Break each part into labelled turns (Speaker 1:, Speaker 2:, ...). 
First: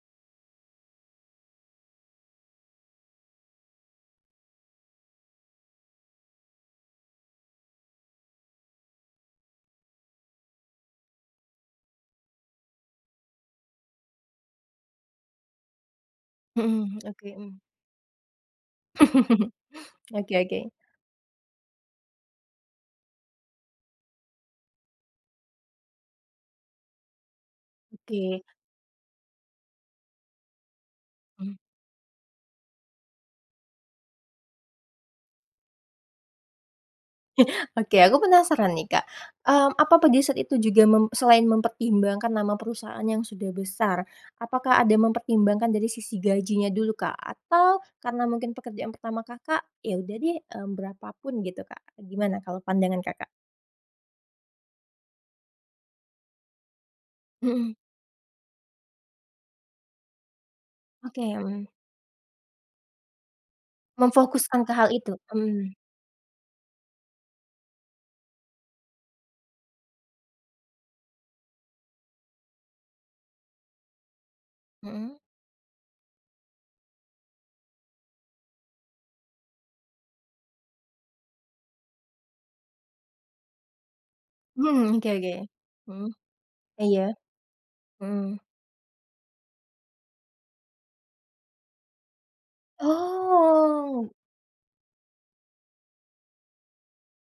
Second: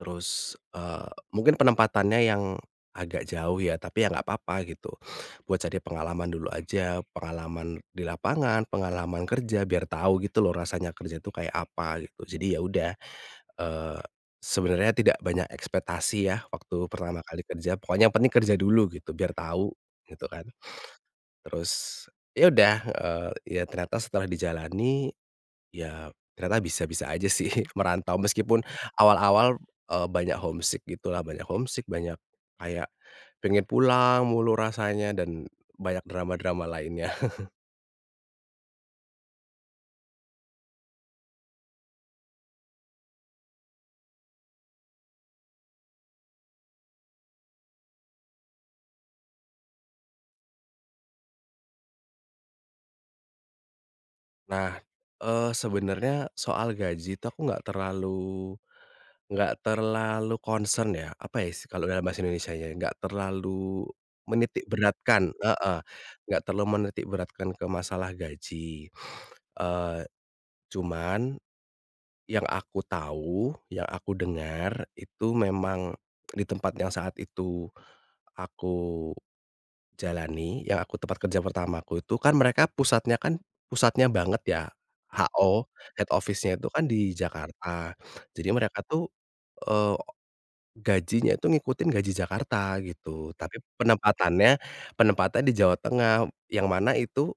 Speaker 1: Terus, eee, mungkin penempatannya yang agak jauh ya tapi ya nggak apa-apa gitu, buat cari pengalaman dulu aja, pengalaman di lapangan, pengalaman kerja biar tahu gitu loh rasanya kerja itu kayak apa gitu. Jadi ya udah, eee, sebenarnya tidak banyak ekspektasi ya waktu
Speaker 2: Mhm,
Speaker 1: pertama
Speaker 2: oke.
Speaker 1: kali
Speaker 2: Mmm.
Speaker 1: kerja pokoknya yang penting kerja dulu gitu biar tahu gitu
Speaker 2: Oke
Speaker 1: kan,
Speaker 2: oke.
Speaker 1: terus ya udah, eee, ya ternyata setelah dijalani ya ternyata bisa-bisa aja sih merantau
Speaker 2: Oke.
Speaker 1: meskipun awal-awal, eee, banyak homesick gitulah, banyak
Speaker 2: Hmm.
Speaker 1: homesick banyak kayak pengen pulang mulu rasanya dan banyak drama-drama lainnya.
Speaker 2: Oke, aku penasaran nih, Kak. Mmm, apa pada saat itu juga mem selain mempertimbangkan nama perusahaan yang sudah besar, apakah ada mempertimbangkan dari sisi gajinya dulu, Kak? Atau karena mungkin pekerjaan pertama Kakak, "Ya udah deh, mmm, berapa pun," gitu, Kak. Gimana kalau pandangan Kakak?
Speaker 1: Nah, eee, sebenarnya soal gaji itu aku nggak
Speaker 2: Mhm.
Speaker 1: terlalu nggak terlalu concern ya
Speaker 2: Oke,
Speaker 1: apa ya is
Speaker 2: mhm.
Speaker 1: kalau dalam bahasa Indonesia-nya nggak terlalu
Speaker 2: Memfokuskan ke hal itu?
Speaker 1: menitikberatkan
Speaker 2: Mmm.
Speaker 1: heeh, nggak terlalu menitikberatkan ke masalah gaji, eee, cuman yang aku tahu yang aku dengar
Speaker 2: Mmm.
Speaker 1: itu memang di tempat yang saat itu aku jalani yang aku tempat kerja pertamaku itu kan mereka pusatnya kan pusatnya banget ya
Speaker 2: Mmm, oke oke.
Speaker 1: HO,
Speaker 2: Mhm.
Speaker 1: head office-nya itu kan
Speaker 2: Iya,
Speaker 1: di Jakarta.
Speaker 2: mmm.
Speaker 1: Jadi mereka tuh, eee, gajinya itu ngikutin gaji Jakarta gitu tapi
Speaker 2: Oh.
Speaker 1: penempatannya penempatannya di Jawa Tengah yang mana itu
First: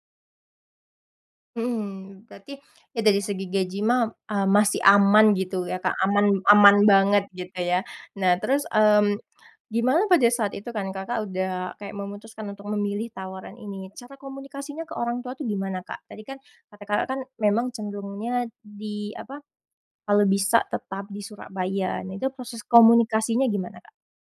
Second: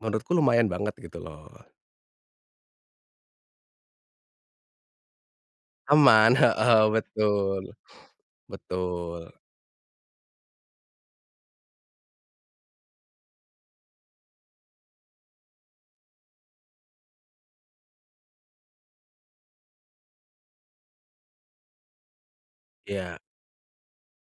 Speaker 1: menurutku lumayan banget gitu loh.
Speaker 2: Mhm, berarti ya dari segi gaji mah, eee, masih aman gitu ya, Kak,
Speaker 1: Aman,
Speaker 2: aman aman
Speaker 1: heeh,
Speaker 2: banget gitu
Speaker 1: betul
Speaker 2: ya. Nah, terus, mmm,
Speaker 1: betul.
Speaker 2: gimana pada saat itu kan Kakak udah kayak memutuskan untuk memilih tawaran ini, cara komunikasinya ke orang tua tuh gimana, Kak? Tadi kan kata Kakak kan memang cenderungnya di apa, kalau bisa tetap di Surabaya nah itu proses
Speaker 1: Iya.
Speaker 2: komunikasinya gimana, Kak?